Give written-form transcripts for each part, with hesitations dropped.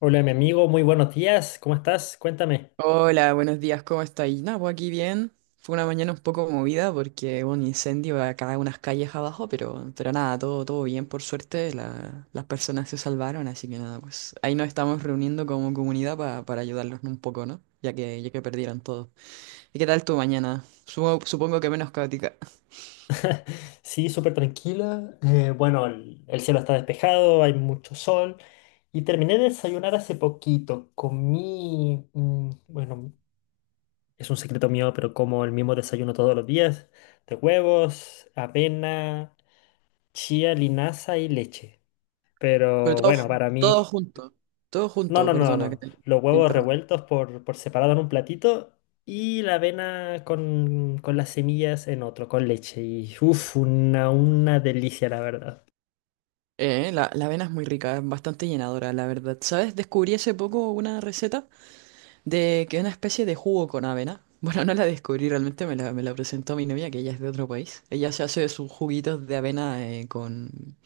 Hola, mi amigo, muy buenos días, ¿cómo estás? Cuéntame. Hola, buenos días, ¿cómo estáis? Nada, pues aquí bien. Fue una mañana un poco movida porque hubo un incendio acá unas calles abajo, pero nada, todo bien, por suerte. Las personas se salvaron, así que nada, pues ahí nos estamos reuniendo como comunidad para ayudarlos un poco, ¿no? Ya que perdieron todo. ¿Y qué tal tu mañana? Supongo que menos caótica. Sí, súper tranquila. Bueno, el cielo está despejado, hay mucho sol. Y terminé de desayunar hace poquito. Comí, mm, bueno, es un secreto mío, pero como el mismo desayuno todos los días, de huevos, avena, chía, linaza y leche. Pero Pero todo, bueno, para todo mí. junto, todo No, junto, no, no, perdona que no. Los te huevos interrumpa. revueltos por separado en un platito y la avena con las semillas en otro, con leche. Y uff, una delicia, la verdad. La avena es muy rica, es bastante llenadora, la verdad. ¿Sabes? Descubrí hace poco una receta. De que una especie de jugo con avena. Bueno, no la descubrí realmente, me la presentó mi novia, que ella es de otro país. Ella se hace sus juguitos de avena con...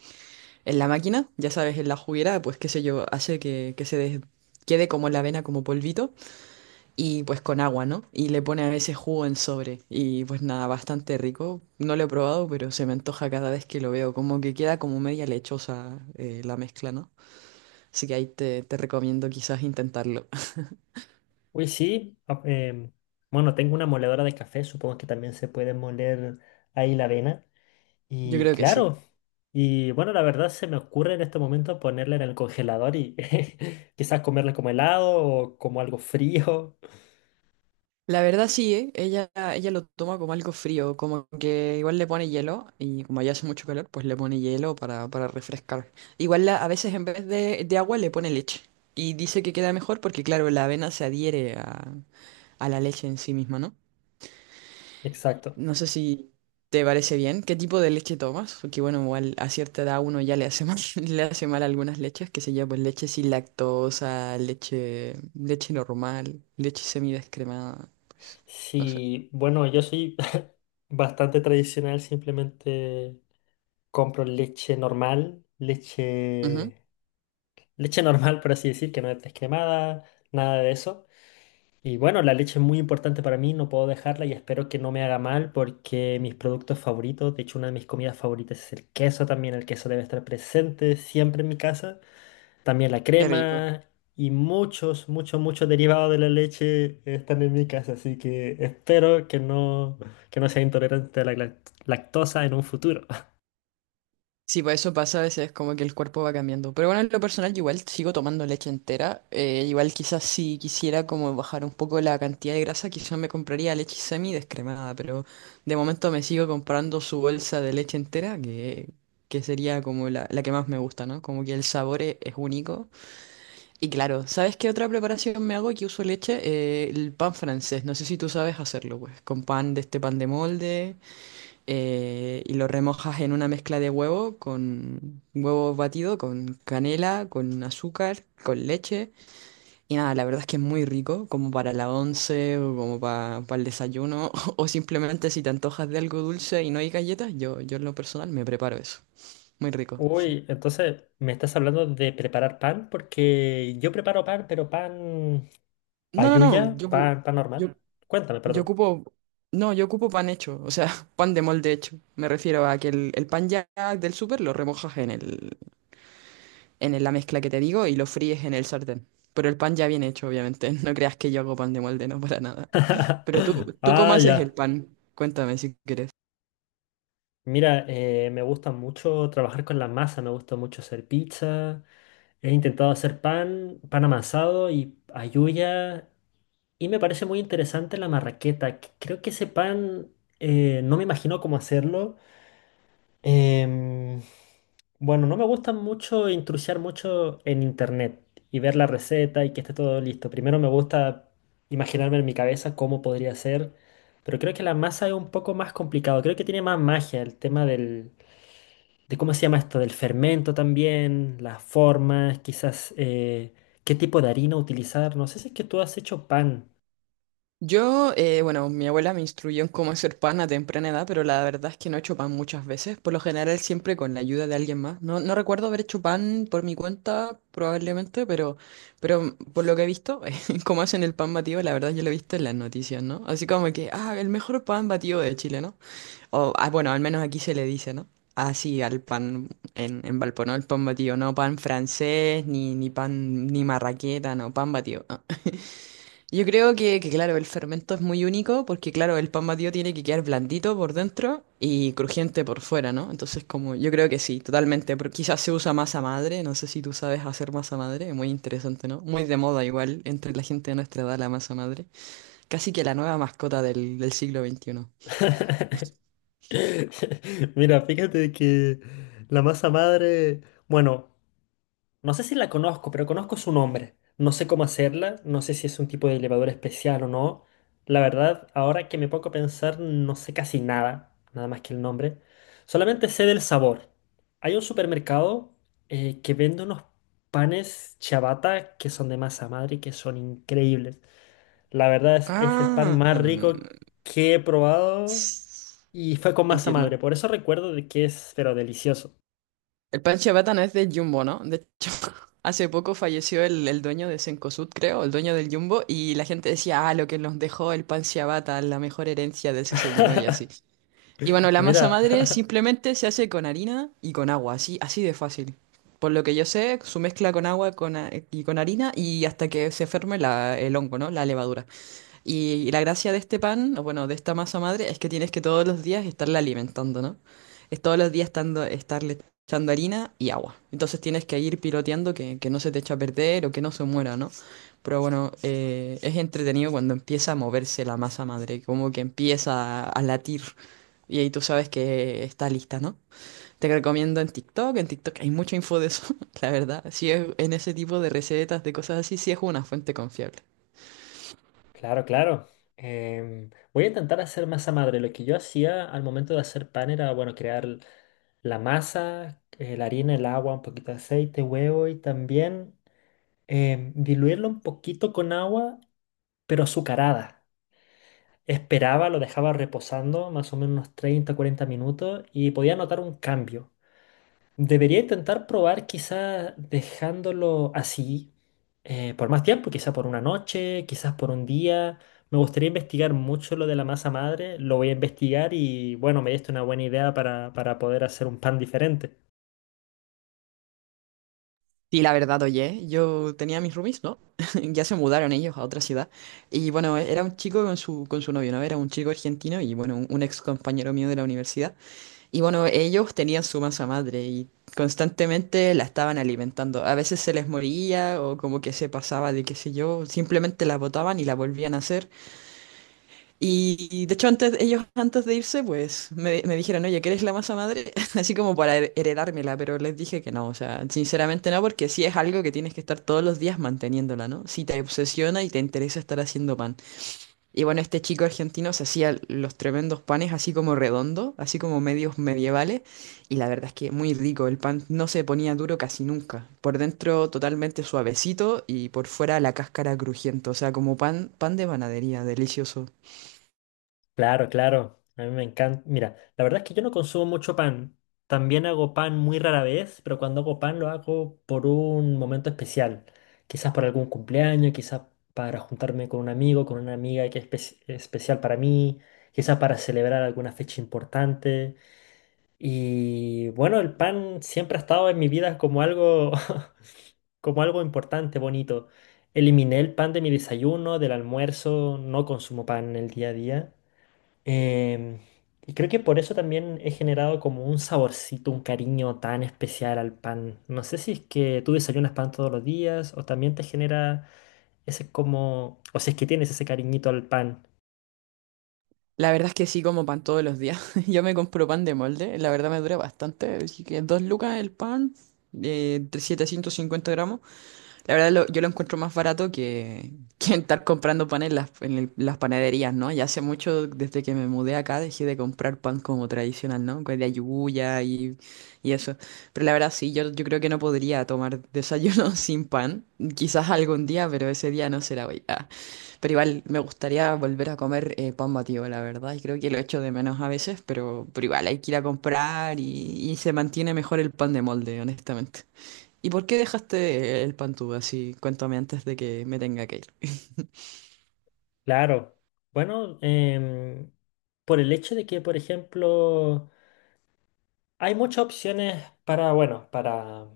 en la máquina, ya sabes, en la juguera, pues qué sé yo, hace que se quede como la avena, como polvito, y pues con agua, ¿no? Y le pone a veces jugo en sobre. Y pues nada, bastante rico. No lo he probado, pero se me antoja cada vez que lo veo. Como que queda como media lechosa la mezcla, ¿no? Así que ahí te recomiendo quizás intentarlo. Uy, sí. Bueno, tengo una moledora de café, supongo que también se puede moler ahí la avena. Yo Y creo que sí. claro. Y bueno, la verdad se me ocurre en este momento ponerla en el congelador y quizás comerla como helado o como algo frío. La verdad sí, ¿eh? Ella lo toma como algo frío, como que igual le pone hielo y como ya hace mucho calor, pues le pone hielo para refrescar. Igual a veces en vez de agua le pone leche y dice que queda mejor porque claro, la avena se adhiere a la leche en sí misma, ¿no? Exacto. No sé si te parece bien, ¿qué tipo de leche tomas? Porque bueno, igual a cierta edad uno ya le hace mal, le hace mal algunas leches, que se llaman pues leche sin lactosa, leche normal, leche semidescremada, pues no sé. Sí, bueno, yo soy bastante tradicional, simplemente compro leche normal, Ujú. Leche normal, por así decir, que no es descremada, nada de eso. Y bueno, la leche es muy importante para mí, no puedo dejarla y espero que no me haga mal porque mis productos favoritos, de hecho una de mis comidas favoritas es el queso también, el queso debe estar presente siempre en mi casa. También la Qué rico. crema y muchos, muchos, muchos derivados de la leche están en mi casa, así que espero que no sea intolerante a la glac- lactosa en un futuro. Sí, pues eso pasa a veces, como que el cuerpo va cambiando. Pero bueno, en lo personal, yo igual sigo tomando leche entera. Igual quizás si quisiera como bajar un poco la cantidad de grasa, quizás me compraría leche semi descremada, pero de momento me sigo comprando su bolsa de leche entera, que sería como la que más me gusta, ¿no? Como que el sabor es único. Y claro, ¿sabes qué otra preparación me hago que uso leche? El pan francés. No sé si tú sabes hacerlo, pues, con pan de este pan de molde. Y lo remojas en una mezcla de huevo con huevo batido, con canela, con azúcar, con leche. Y nada, la verdad es que es muy rico, como para la once o como para el desayuno, o simplemente si te antojas de algo dulce y no hay galletas, yo en lo personal me preparo eso. Muy rico. Uy, entonces me estás hablando de preparar pan, porque yo preparo pan, pero pan No, no, no, ayuya, pan, pan normal. yo, Cuéntame, yo perdón. ocupo... No, yo ocupo pan hecho, o sea, pan de molde hecho. Me refiero a que el pan ya del súper lo remojas en en la mezcla que te digo y lo fríes en el sartén. Pero el pan ya bien hecho, obviamente. No creas que yo hago pan de molde, no para nada. Pero tú, ¿tú cómo Ah, haces el ya. pan? Cuéntame si quieres. Mira, me gusta mucho trabajar con la masa, me gusta mucho hacer pizza. He intentado hacer pan, pan amasado y ayuya. Y me parece muy interesante la marraqueta. Que Creo que ese pan, no me imagino cómo hacerlo. Em, bueno, no me gusta mucho intrusiar mucho en internet y ver la receta y que esté todo listo. Primero me gusta imaginarme en mi cabeza cómo podría ser, pero creo que la masa es un poco más complicado. Creo que tiene más magia el tema del, de cómo se llama esto, del fermento también, las formas, quizás qué tipo de harina utilizar. No sé si es que tú has hecho pan. Yo, bueno, mi abuela me instruyó en cómo hacer pan a temprana edad, pero la verdad es que no he hecho pan muchas veces, por lo general siempre con la ayuda de alguien más. No recuerdo haber hecho pan por mi cuenta, probablemente, pero por lo que he visto, cómo hacen el pan batido, la verdad yo lo he visto en las noticias, ¿no? Así como que, ah, el mejor pan batido de Chile, ¿no? O, ah, bueno, al menos aquí se le dice, ¿no? Así al pan en Valpo, ¿no? El pan batido, no pan francés, ni pan, ni marraqueta, no, pan batido. Ah. Yo creo que, claro, el fermento es muy único porque, claro, el pan batido tiene que quedar blandito por dentro y crujiente por fuera, ¿no? Entonces, como, yo creo que sí, totalmente, pero quizás se usa masa madre, no sé si tú sabes hacer masa madre, muy interesante, ¿no? Muy de moda igual entre la gente de nuestra edad la masa madre, casi que la nueva mascota del siglo veintiuno. Mira, fíjate que la masa madre, bueno, no sé si la conozco, pero conozco su nombre. No sé cómo hacerla, no sé si es un tipo de elevador especial o no. La verdad, ahora que me pongo a pensar, no sé casi nada, nada más que el nombre. Solamente sé del sabor. Hay un supermercado que vende unos panes ciabatta que son de masa madre y que son increíbles. La verdad es el pan Ah. más rico que he probado y fue con masa Entiendo. madre, por eso recuerdo de que es, pero delicioso. El pan ciabatta no es de Jumbo, ¿no? De hecho, hace poco falleció el dueño de Cencosud, creo, el dueño del Jumbo, y la gente decía, ah, lo que nos dejó el pan ciabatta, la mejor herencia de su señor y así. Y bueno, la masa Mira, madre simplemente se hace con harina y con agua, así, así de fácil. Por lo que yo sé, su mezcla con agua con, y con harina y hasta que se ferme el hongo, ¿no? La levadura. Y la gracia de este pan, o bueno, de esta masa madre, es que tienes que todos los días estarla alimentando, ¿no? Es todos los días estando, estarle echando harina y agua. Entonces tienes que ir piloteando que no se te eche a perder o que no se muera, ¿no? Pero bueno, es entretenido cuando empieza a moverse la masa madre, como que empieza a latir. Y ahí tú sabes que está lista, ¿no? Te recomiendo en TikTok hay mucha info de eso, la verdad. Si es en ese tipo de recetas, de cosas así, sí es una fuente confiable. claro, claro. Voy a intentar hacer masa madre. Lo que yo hacía al momento de hacer pan era, bueno, crear la masa, la harina, el agua, un poquito de aceite, huevo y también diluirlo un poquito con agua, pero azucarada. Esperaba, lo dejaba reposando más o menos unos 30, 40 minutos y podía notar un cambio. Debería intentar probar quizás dejándolo así por más tiempo, quizás por una noche, quizás por un día. Me gustaría investigar mucho lo de la masa madre, lo voy a investigar y bueno, me diste una buena idea para poder hacer un pan diferente. Sí, la verdad, oye, yo tenía mis roomies, ¿no? Ya se mudaron ellos a otra ciudad. Y bueno, era un chico con su novio, ¿no? Era un chico argentino y bueno, un ex compañero mío de la universidad. Y bueno, ellos tenían su masa madre y constantemente la estaban alimentando. A veces se les moría o como que se pasaba de qué sé yo, simplemente la botaban y la volvían a hacer. Y de hecho antes, ellos antes de irse, pues me dijeron, oye, ¿quieres la masa madre? Así como para heredármela, pero les dije que no, o sea, sinceramente no, porque sí es algo que tienes que estar todos los días manteniéndola, ¿no? Si te obsesiona y te interesa estar haciendo pan. Y bueno, este chico argentino se hacía los tremendos panes así como redondo, así como medios medievales, y la verdad es que muy rico, el pan no se ponía duro casi nunca. Por dentro totalmente suavecito y por fuera la cáscara crujiente, o sea, como pan, pan de panadería, delicioso. Claro, claro. A mí me encanta. Mira, la verdad es que yo no consumo mucho pan. También hago pan muy rara vez, pero cuando hago pan lo hago por un momento especial. Quizás por algún cumpleaños, quizás para juntarme con un amigo, con una amiga que es espe- especial para mí, quizás para celebrar alguna fecha importante. Y bueno, el pan siempre ha estado en mi vida como algo, como algo importante, bonito. Eliminé el pan de mi desayuno, del almuerzo, no consumo pan en el día a día. Em, y creo que por eso también he generado como un saborcito, un cariño tan especial al pan. No sé si es que tú desayunas pan todos los días o también te genera ese como, o si es que tienes ese cariñito al pan. La verdad es que sí como pan todos los días. Yo me compro pan de molde, la verdad me dura bastante. Así que dos lucas el pan, 750 gramos. La verdad, yo lo encuentro más barato que estar comprando pan en las panaderías, ¿no? Ya hace mucho, desde que me mudé acá, dejé de comprar pan como tradicional, ¿no? Con la yuya y eso. Pero la verdad, sí, yo creo que no podría tomar desayuno sin pan. Quizás algún día, pero ese día no será hoy. Ah. Pero igual, me gustaría volver a comer pan batido, la verdad. Y creo que lo echo de menos a veces, pero igual, hay que ir a comprar y se mantiene mejor el pan de molde, honestamente. ¿Y por qué dejaste el Pantú así? Cuéntame antes de que me tenga que ir. Claro. Bueno, por el hecho de que, por ejemplo, hay muchas opciones para, bueno, para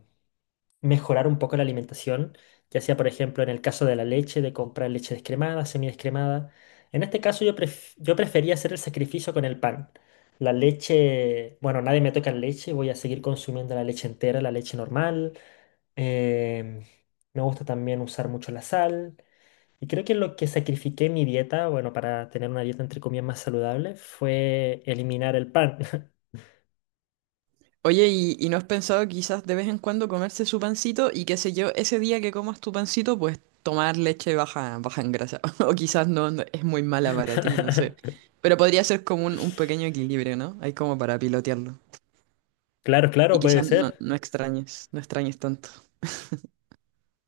mejorar un poco la alimentación, ya sea, por ejemplo, en el caso de la leche, de comprar leche descremada, semidescremada. En este caso yo, pref- yo prefería hacer el sacrificio con el pan. La leche, bueno, nadie me toca la leche, voy a seguir consumiendo la leche entera, la leche normal. Em, Me gusta también usar mucho la sal. Y creo que lo que sacrifiqué en mi dieta, bueno, para tener una dieta entre comillas más saludable, fue eliminar el pan. Oye, ¿y no has pensado quizás de vez en cuando comerse su pancito y qué sé yo, ese día que comas tu pancito, pues tomar leche baja, baja en grasa? O quizás no, es muy mala para ti, no sé. Pero podría ser como un pequeño equilibrio, ¿no? Hay como para pilotearlo. Claro, claro, Y puede quizás no, ser. No extrañes tanto.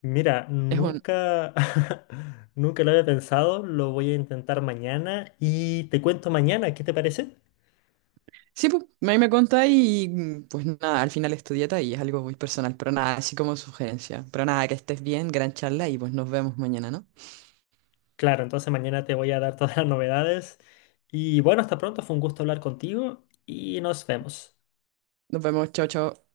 Mira, Es un, nunca, nunca lo había pensado, lo voy a intentar mañana y te cuento mañana, ¿qué te parece? Sí, pues, ahí me contás y mm, pues nada, al final es tu dieta y es algo muy personal, pero nada, así como sugerencia. Pero nada, que estés bien, gran charla y pues nos vemos mañana, ¿no? Claro, entonces mañana te voy a dar todas las novedades y bueno, hasta pronto, fue un gusto hablar contigo y nos vemos. Nos vemos, chao, chao.